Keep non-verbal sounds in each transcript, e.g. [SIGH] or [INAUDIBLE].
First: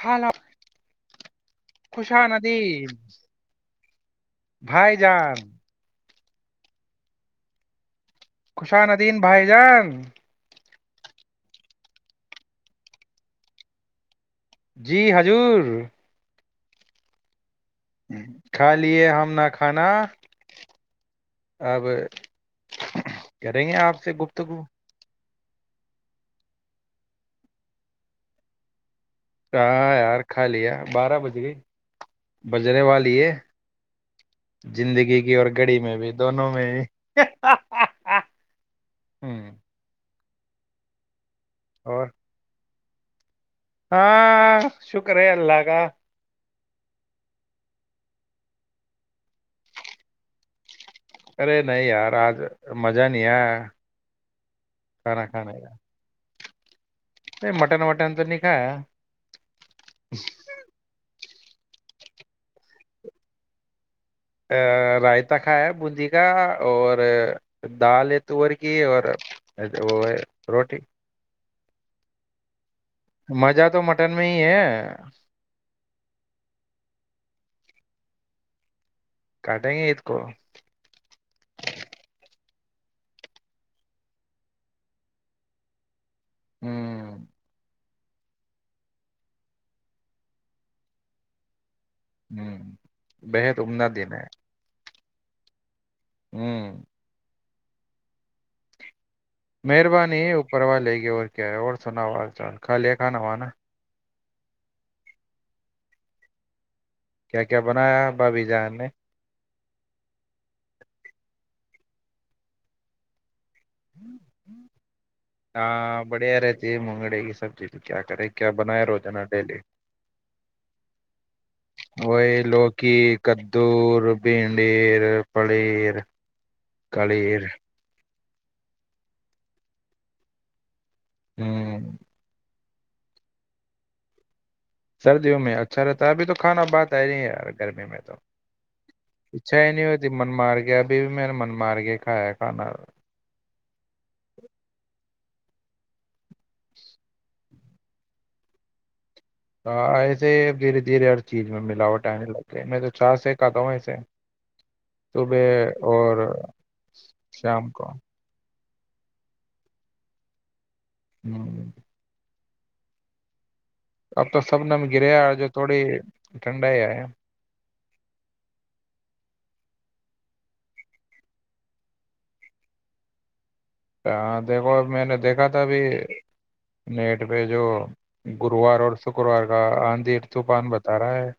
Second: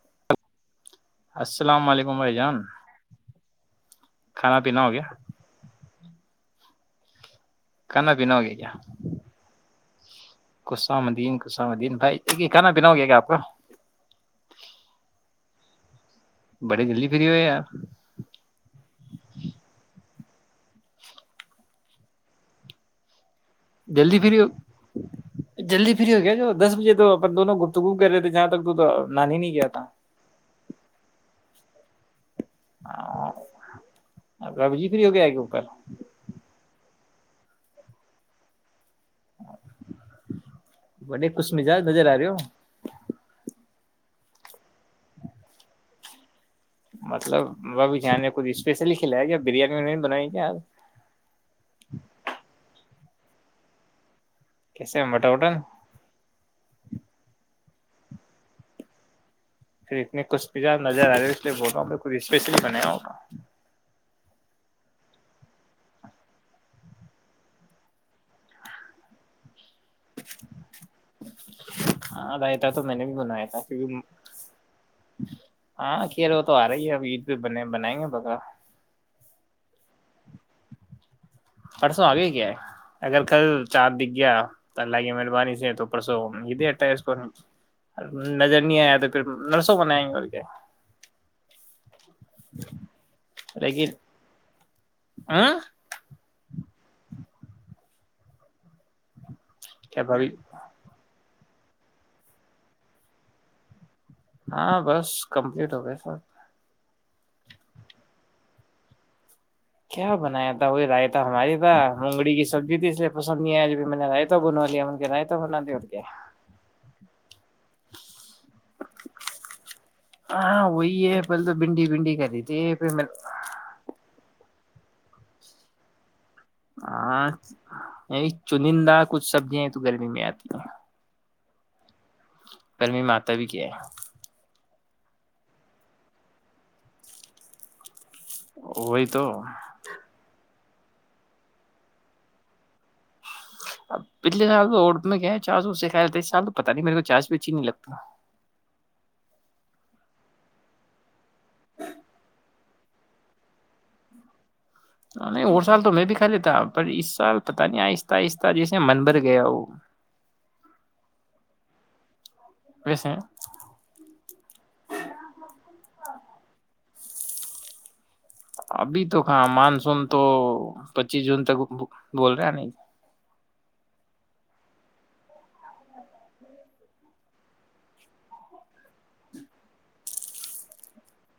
حال السلام علیکم خوشا بھائی ندی جان کھانا پینا ہو بھائی گیا جان کھانا پینا ہو گیا خوشاندین بھائی جان ام م الدین ام الدین بھائی یہ کھانا پنا ہو گیا کیا آپ کا جی ہضور بڑے جلدی فری ہوئے آ کھا لیے ہم نہ کھانا اب کریں گے آپ سے جلدی فری ہو گپتگو جلدی فری ہو گیا جو دس بجے تو اپن دونوں گفتگپ کر رہے تھے جہاں تک تو نان ہی نہیں گیا تھا ہاں یار خالی ہے بارہ بج گئی بجرے والی ہے بابو جی فری ہو زندگی گیا کی کے اور اوپر گڑی میں بھی دونوں میں بھی ہ ہ ہوں بڑی اس مزاج نظر اور آ رہی ہو ہاں شکر ہے اللہ کا مطلب وہ ابھی جان کچھ اسپیشلی کھلایا کیا بریانی میں بنائی کیایار جانی آ کیسے بٹا وٹن مٹن مٹن تو نہیں کا پھر اتنی کچشبچار نظر آ رہی ب ک اسپیشلی بنایا ہوگا ا رائتا کھایا بندی کا اور دال ہے تور کی اور وہ ہے روٹی ہاںگائے تو میں نے بھی بنایا تھا مزہ تو کیکہ مٹن میں ہی ہے ہاں وہ تو آ رہای ہے اب عید پہ بنے بنائیں گے بکا بیٹیں گے عید کو پرسوں آگے کیا ہے اگر کل چارد دکھ گیا تو اللہ کی مہربانی سے تو اڑسوٹاس کو ہوں نظر نہیں آیا تو پھر نرسوں کونئیں گے اور کیا ہوں بےحد عمدہ دن ہے ہاں ہوں کیا مہربانی بھابھی ہے اوپروا لے کے اور کیا اور سنا ہوا چان کا لے کھانا ہو نا ہاں بس کمپلیٹ ہو گئے سب کیا کیا بنایا بھابی جان نے کیا بنایا تھا وہی رائےتا ہماری تھا مگڑی کی سبزی تھی اس لیے س نہیںجب میں نے رائے تو بنو لیا م گ نہیںائے تو بنا د اٹ ہاں کیا بڑھیا رہتی ہے مونگڑے کی سبزی کیا کرے کیا بنائے روزانہ ڈیلی ہاں وہی ہے پہلے تو بھنڈی بھنڈی کری وہی تھی لوکی پھر کدور بین پلییر پلییر ابہار کی اوج عا رہی ہے چنندہ کچھ سبزیاں تو گرمی میں آتی ہیں ہاں پرمی ماتا بھی کیا ہے سردیوں میں اچھا رہتا ہے ابھی تو کھانا بات ہے نہیں ہے یار گرمی میں تو وہی تو اچھا ہی نہیں ہوتی من م آر گیا بی بھی میر نے من مار کے کھایا کھانا پلے ج تو ام کیا چاس اس سے کیالتاح تو پتاہ نہیں میرے کو چاس بھی اچھی نہیں لگتا ہ ایسے اب دھیرے دھیرے ہر چیز میں ملاوٹ آنے لگتی میں تو چا سے کہا ہوں ایسے صبح نہیں اور سال تو میں بھی اور کا لیتا پر اس سال پتا شام نہیں کو آہستہ آہستہ جیسے من بھر گیا ہو ہوں ویسے ہیں اب تو سب نے میں گریا ہے جو تھوڑی ٹھنڈا ہی آ ہے ابھی تواں مانسون تو پچیس جون تک بول رہا نہیں ہ دیکھو اب میں نے دیکھا تھابھی نیٹ پہ جو گروار اور شکروار کا آندھییر طوفان بتا رہا ہے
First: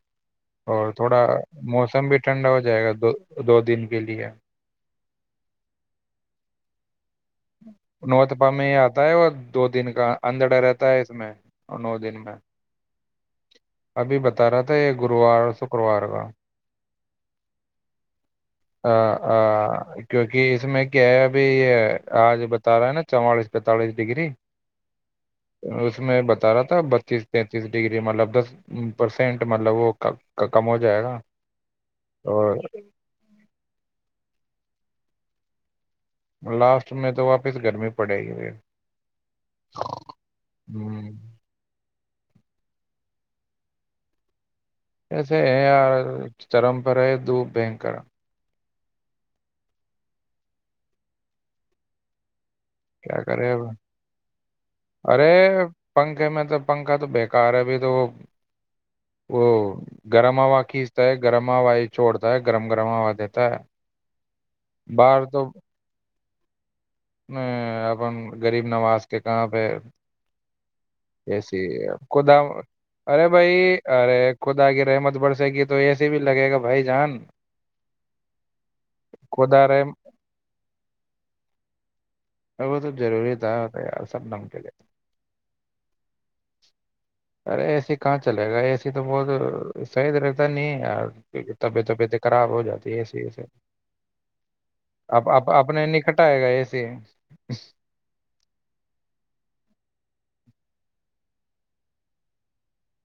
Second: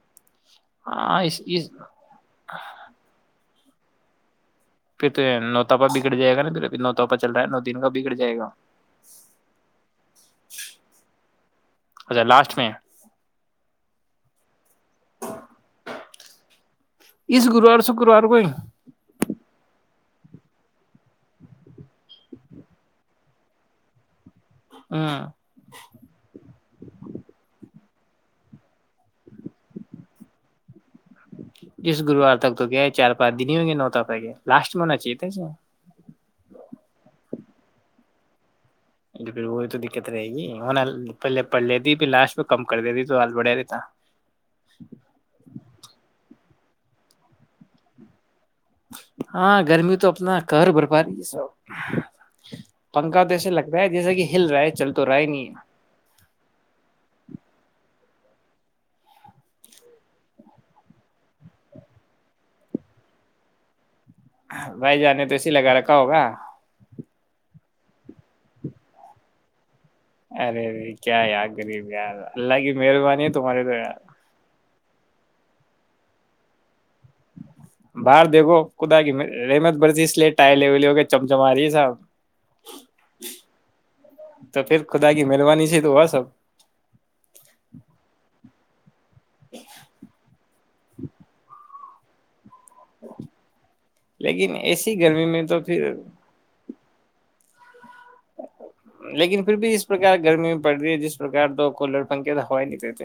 اور تھوڑا ہاں اس اس موسم بھی ٹھنڈا ہو جائے گا دو دو دن کے لیے پھر تو یہ نوتا پا بگڑ جائے گا پھربھی نو دن کا بگڑ جائے نوتفا گا میں ہی آتا ہے وہ دو دن کا اندھڑا رہتا ہے اس میں نو دن اچھا میں لاسٹ ابھی بتا رہا تھا یہ گرووار شکروار کا اس گروار شکروار کوئی آ، آ، کیونکہ اس میں کیا ب یہ آج بتا رہا ہے نا چوالیس پینتالیس ڈگری ہ اس میں بتا رہا تھا بتیس تینتیس ڈگری مطلب دس پرسینٹ مطلب وہ کم ہو ج جس گروار تک تو گیا چار پانچ دن ہی ہوں گے نوتا پ گ لاسٹ منا چاہتے س لاسٹ میں تو واپس گرمی پڑے گی پھر پھر وہی تو دقت رہے گی ہو نا ہ پلے پڑلے لاسٹ میں کم کر دیتی تو آات بڑھیا رہتا ایسے ہے یار چرم پر ہے د بنکر ہاں گرمی تو اپنا کر برپ رہ یہ سب کیا پنکھا تو کرے ایسے لگتا ہے جیسا کہ ہل رہا ہے چل تو رہا ہی ارے نہیں ہے پنکھے میں تو پنکھا تو بےیکار ہے تو وہ وہ گرم ہوا کھینچتا ہے گرم ہوا یہ چھوڑتا ہے گرم گرم ہوا دیتا ہے بھائی جانے تو اسی لگا رکھا ہوگا میں اپن غریب نواز کے کہاں پہ ارے ارے کیا یار ایسی غریب یار خدا اللہ کی مہربانی ہے تمہاری تو یار آ گ رحمت بڑھے گی تو ایسے بھی لگےا بھائی جان باہر دیکھو خدا کی خدا رحمت رحم برسی اس لیے ٹائل ول ہو کے چمچما رہی ہے سب ا وہ تو ضروری تھا یار سب لگ کے تو لیے پھر خدا کی مہربانی سے تو ہوا سب ارے اے سی کہاں چلے گا اے سی تو بہت صیید رہتا نہیں یارک طبعتبت خراب جاتی ایسے ایے لیکن ایسی گرمی اب میں تو اپنے پھر نکھٹائے گا ایسے ج ہ لیکن پھر بھی جس پرکار گرمی پڑ رہی ہے جس پرک تو کولر پنکھے تو ہوا ہی نہیں رہتی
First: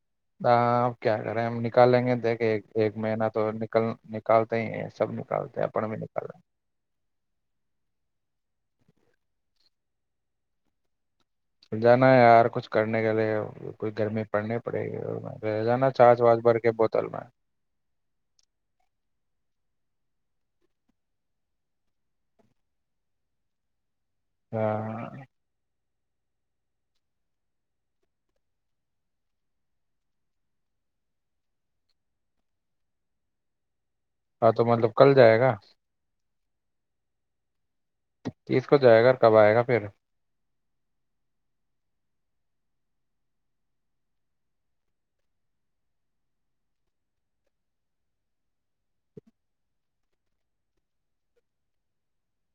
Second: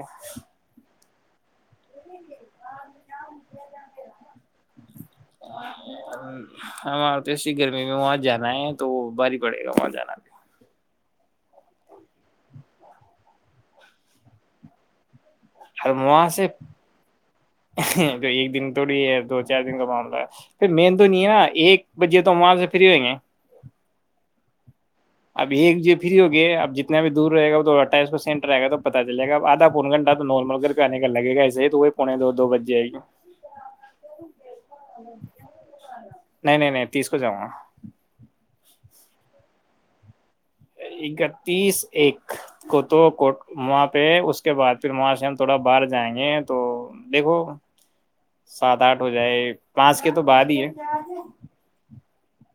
ہاں آپ کیا کریں لیں گے دیک ایک مہینہ تو نکل نکالتے ہی ہیں سب نکالتے ہیں اپن بھی نکال رہ ہیں ہمارا تو بڑے گا وہاں جانا بھی جانا ہے یار کچھ کرنے کے لیے کوئی گرمی پڑنی پڑے گی اور رہ ہ جانا چارج وہاں واج سے بھر کے بوتل میں جو ایک دن توڑی ہے دو چار دن کا مع پھر مین تو نہیں ہے نا ایک بجے تو وہاں سے فری ہویں گے ہاں اب ایک ج فری ہوگیا اب جتنا بھی دور رہے گا وہ تو اٹھائیس پرسینٹ رہے گا تو پتا چلے گا آدھا پون گھنٹہ تو نارمل کر کے آنے کا لگے گا ایے ہی تو وہ پونے دو بج جائے گی ہاں تو مطلب کل جائے گا نہیں نہیں نہیں تیس کو جاؤں گا اسیس کو جائے گا اور کب آئے گا پھر اکتیس ایک کو تو کوٹ وہاں پہ اس کے بعد پھر وہاں سے ہم تھوڑا باہر جائیں گے تو دیکھو سات آٹھ ہو جائے پانچ کے تو بعد ہی ہے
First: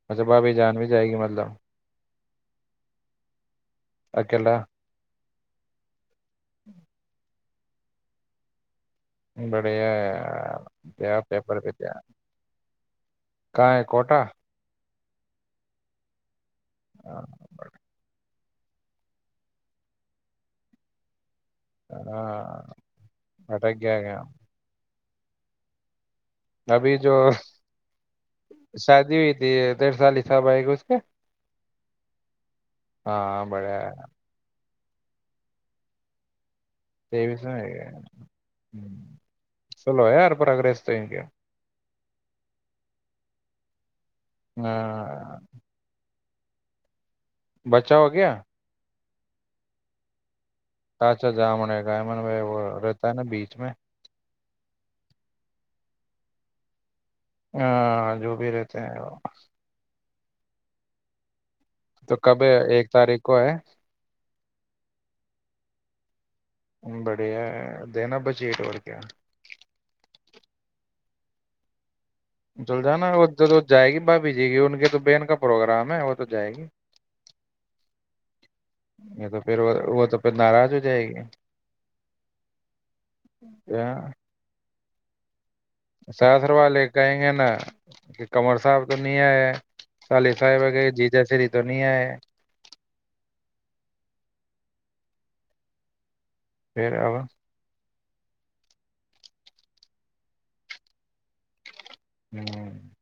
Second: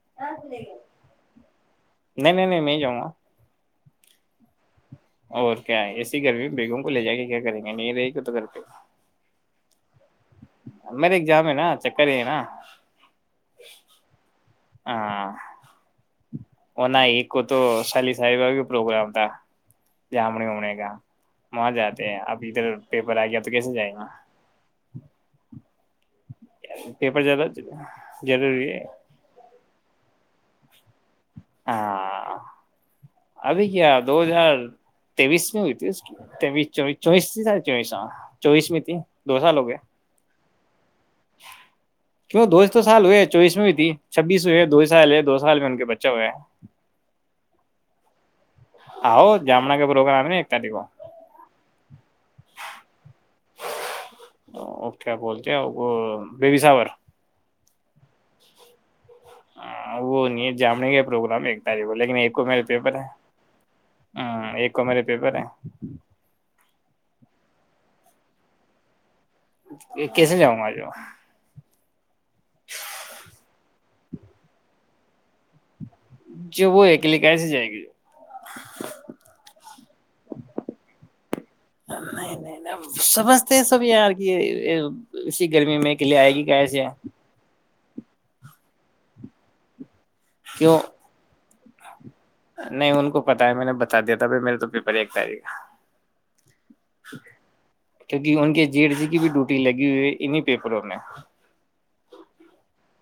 اچھا بھابھی جان بھی جائے گی مطلب نہیں نہیں نہیں میں ہی جاؤں گا اکلاا اور کیا ہے اس گمی بیگوں کو ل جائے گ کیا کریں گے میں رہی کت کرپ ان بڑے ا میر ایک جام ہے نا چکر یہ ہے نا کہاں ہے کوٹا ہاں وہ نہ ہاں ایک کو تو سالس پروگرام تھا جامنےے ہو کا وہاں جاتے ہیں اب ادھر پیپر آ گیا تو کیسے اٹک جائے گیا گا گیا ابھی جو پیپر زیادہ ضروری ہے شادی ہوئی تھی ڈڑ سالسب ب آ ہاں ہاں ابھی بڑھیا کیا دو ہزار توس م ہوئیتی تس چس چوس ت سر چوس ہاں چوبیس میں تھی دو سال ہو گئے پرریس تھینک یو کیوں دوز تو سال ہوئے چوبس میں بھی تھی چھبیس ہو ہے دو سال ہے دو سال میں ان کے بچہ ہوئے ہے بچا ہو گیا آؤ جامن کے پروگرا آ اچھا جامن ہے گ ایمن میں وہ رہتا ہے نا بیچ میں بیبساور ہاں جو بھی رہتے ہیں وہ وہ نہیں جامنےے کا پروگرام ایک ب لیک تو ایک کب ہے میرے ایک پیپر ہے تاریخ کو ہ ایک کو میرے پیپر ہے بڑھیا دینا بچےٹ بور کیا کیسے جاؤں مار جؤ جل جانا وہ ج جائے گی بھابھی جی کی ان کے تو بہن کا پروگرام ہے وہ تو جائے گی جو وہ اکلے کیسے جائے گی یہ تو پھر وہ وہ تو پھر ناراض ہو جائے گی نہیں نہیں سمجھتے ہیں سب یار کی [UNINTELLIGIBLE] سہسروا لے آئیں گے نا کمر صاحب تو نہیں آئے چلے کیوں صاحبے جی جیسےی دنیا نہیں ان کو پتا ہے میں نے بتا دیا تھا بائی میرے تو پیپر ہی ایک تاریخ پھر اب [UNINTELLIGIBLE] کیونکہ ان کے جی ایڈ سی کی بھی ڈیوٹی لگی ہوئی ہے انیں پیپروں میں ہوں [UNINTELLIGIBLE]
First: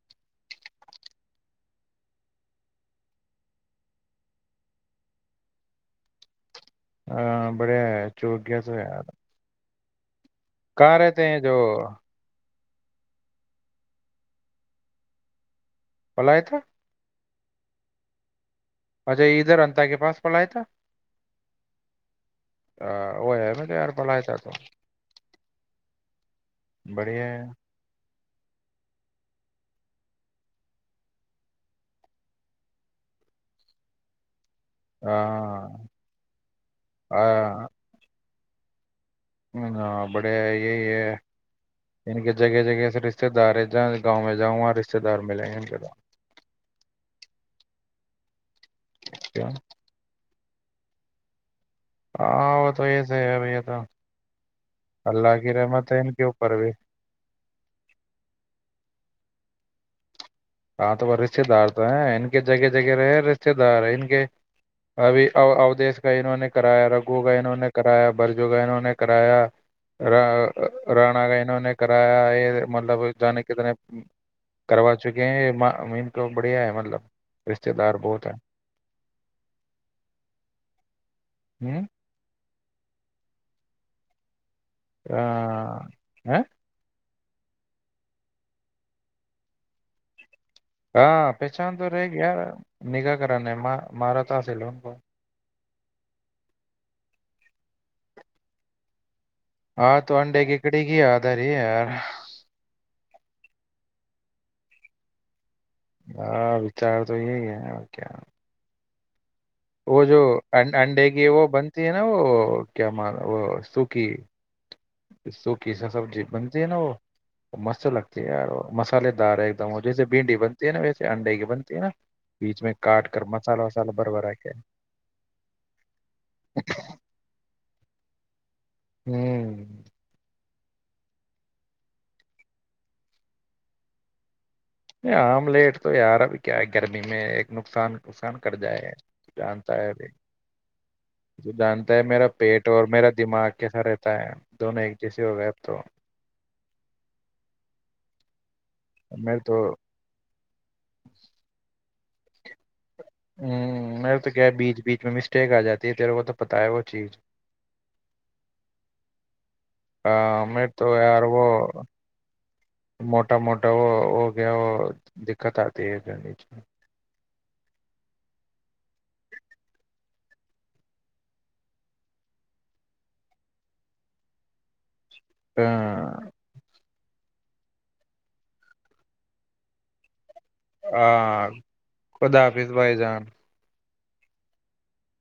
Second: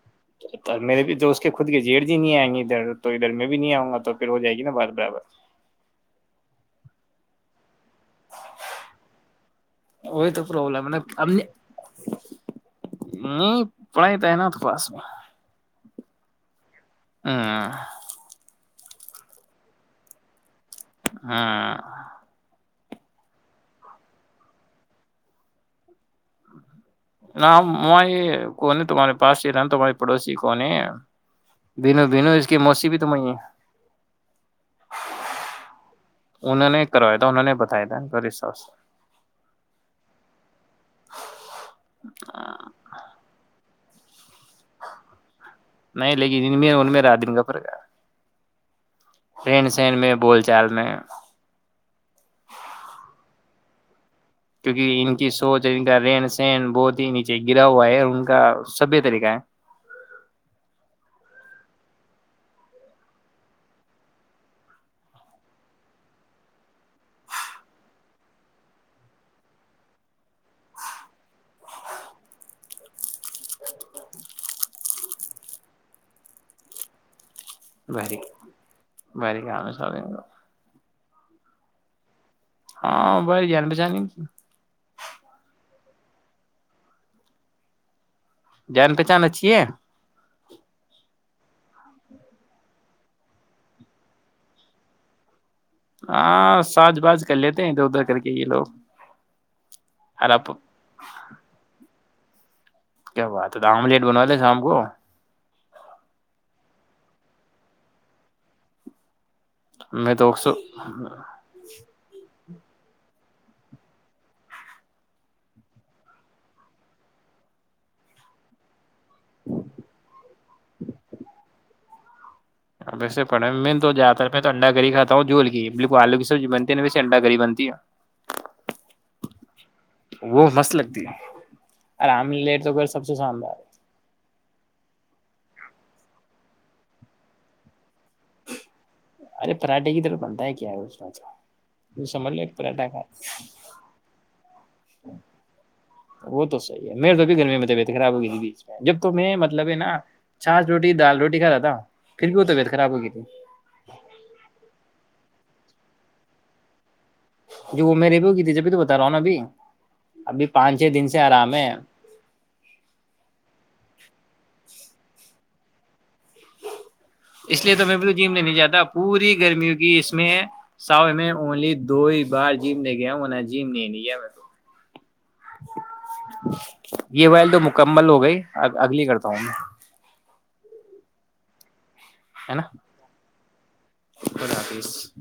میرے بھی تو اس کے خود کی جییر ج ہی نہیں آئیں گی ادھر تو ادھر میں بھی نہیں آؤں گا تو پھر ہو جائے گی نا بار برابر ہاں بڑے چو گیا سےار وہی تو پرابلم ہے کہاں نا رہتے اب ہیں جو [UNINTELLIGIBLE] نہیں پڑھائی تو ہے نا تو پاس میں بلا ہے تھا [UNINTELLIGIBLE] ہ [UNINTELLIGIBLE] اچھا ادھر انتا کے پاس پلایا تھا [UNINTELLIGIBLE] ہاں [UNINTELLIGIBLE] ا وہ ہے میں تو یار بل ہے تھا تو بڑھیا ہے نہ م میں [UNINTELLIGIBLE] کون تمہارے پاس ہی رہ تمہارے پڑوسی کون ہے بینو بینو اس کی موسی بھی تمیں ہاں [UNINTELLIGIBLE] انوں نے کروایا تھا انہوں نے بتایا تھا ان کا ر بس [UNINTELLIGIBLE] ہاں بڑے یہی ہے ان کے جگہ جگہ سے رشتے دار ہے [UNINTELLIGIBLE] ج گاؤں میں [UNINTELLIGIBLE] دار ملیں گے ان کے تو نہیں لیکن ما دن کا پھر گیا [UNINTELLIGIBLE] کیوں؟ رن سن میں بول چ [UNINTELLIGIBLE] چل میں [UNINTELLIGIBLE] ہاں وہ تو یہس ہے بھیا تھا کیونکہ ان کی سوچ ان کا کے رہن اوپر سہن بھی بہت ہی نیچے گرا ہوا ہے ان کا سبھی طریقہ ہے ہاں تو وہ رشتے دار تو ہیں ان کے جگہ جگہ رہے رشتے دار ان کے ابھی اوودیش کا انہوں نے کرایا رگو کا انہوں نے کرایا برجو کا انہوں نے کرایا رناا کا انہوں نے کرایا یہ مطلب جانے کتنے کروا چکی یہ مین تو بڑھیا ہے مطلب [UNINTELLIGIBLE] ب بہت ہے بکام سم [UNINTELLIGIBLE] ہوں [UNINTELLIGIBLE] ہاں بائی جان پچانی آ ہ [UNINTELLIGIBLE] جان پہچان اچھیے ہاں پہچان تو رہے گ ار نگا کراننے مار تو آےل ان کو ہاں سج باز کر لیتے ہیں ادھر ادھر کر کے یہ لوگ ہاں تو ار انڈے آپ گ کڑ گیاد رے یار کیا بات ہے تو آملیٹ بنوا دے شام کو ہاں وچار تو یہ ہے کیا [UNINTELLIGIBLE] وہ میں جو تو انڈے کی وہ بنتی ہے نا وہ کیا مان وہ سوک [UNINTELLIGIBLE] سو کی س سبی بنتی ہے نا وہ مست لگتی ہے یار مست [UNINTELLIGIBLE] مسالے دار ہے ایک دم وہ جیس بھنڈی ب [UNINTELLIGIBLE] تے ہیں نا ویسے انڈے کی بنتی ہیں نا بیچ میں کاٹ ویس کر پڑھا مسالہ میں وسالہ تو بھر جیاا بھرا کے تو انڈا گی کھاتا ہوں جول کی بک آلو کی سب بنتی ویسے انڈا گی بنتی ہے ہوں وہ مست لگتی ہے ارام تو سب سے شاندار یہ آملیٹ تو یار ابھی کیا ہے گرمی میں ایک نقصان نقصان کٹ جائے ارے جانتا ہے پراٹھے کی ابھی طرف بنتا ہے کیا ہے اس میں تو جو جانتا ہے میرا سمجھ لو ایک پیٹ اور پراٹھا کا میرا دماغ کیسا رہتا ہے دونوں ایک جیسے ہو گئے اب تو وہ تو صحی ہے میرے توب گرمی میں طبیعت خراب ہو گئی تھی بیچ میں جب تو میں مطلب ہے نا چاچ روٹی دال روٹی کھ رہا تھا پھر کیوں ہوتا پتے ہوں میں تو گیا بیچ بیچ میں م ٹیک آ جاتی ہے تیرے کو تو پتاہ ہے وہ چیز جو وہ میرے بھی ہوگئی تھی جبھی تو بتا رہا ہوں نا ابھی ہ ابھی م پانچ چھ تو دن سے یار وہ آرام ہے موٹا موٹا وہ ہو گیا وہ کتا ت جنیچ اس لیے تو میں بھی جم نہیں نہیں جاتا پوری گرمی کی اس میں ساؤ میں اونلی دو ہی بار جم ل گیا جم نہیں ل گیا میں ہ یہ ول تو مکمل ہو گئی اگلی کرتا ہوں میں ہاں خدا حافظ بھائی جان دفظ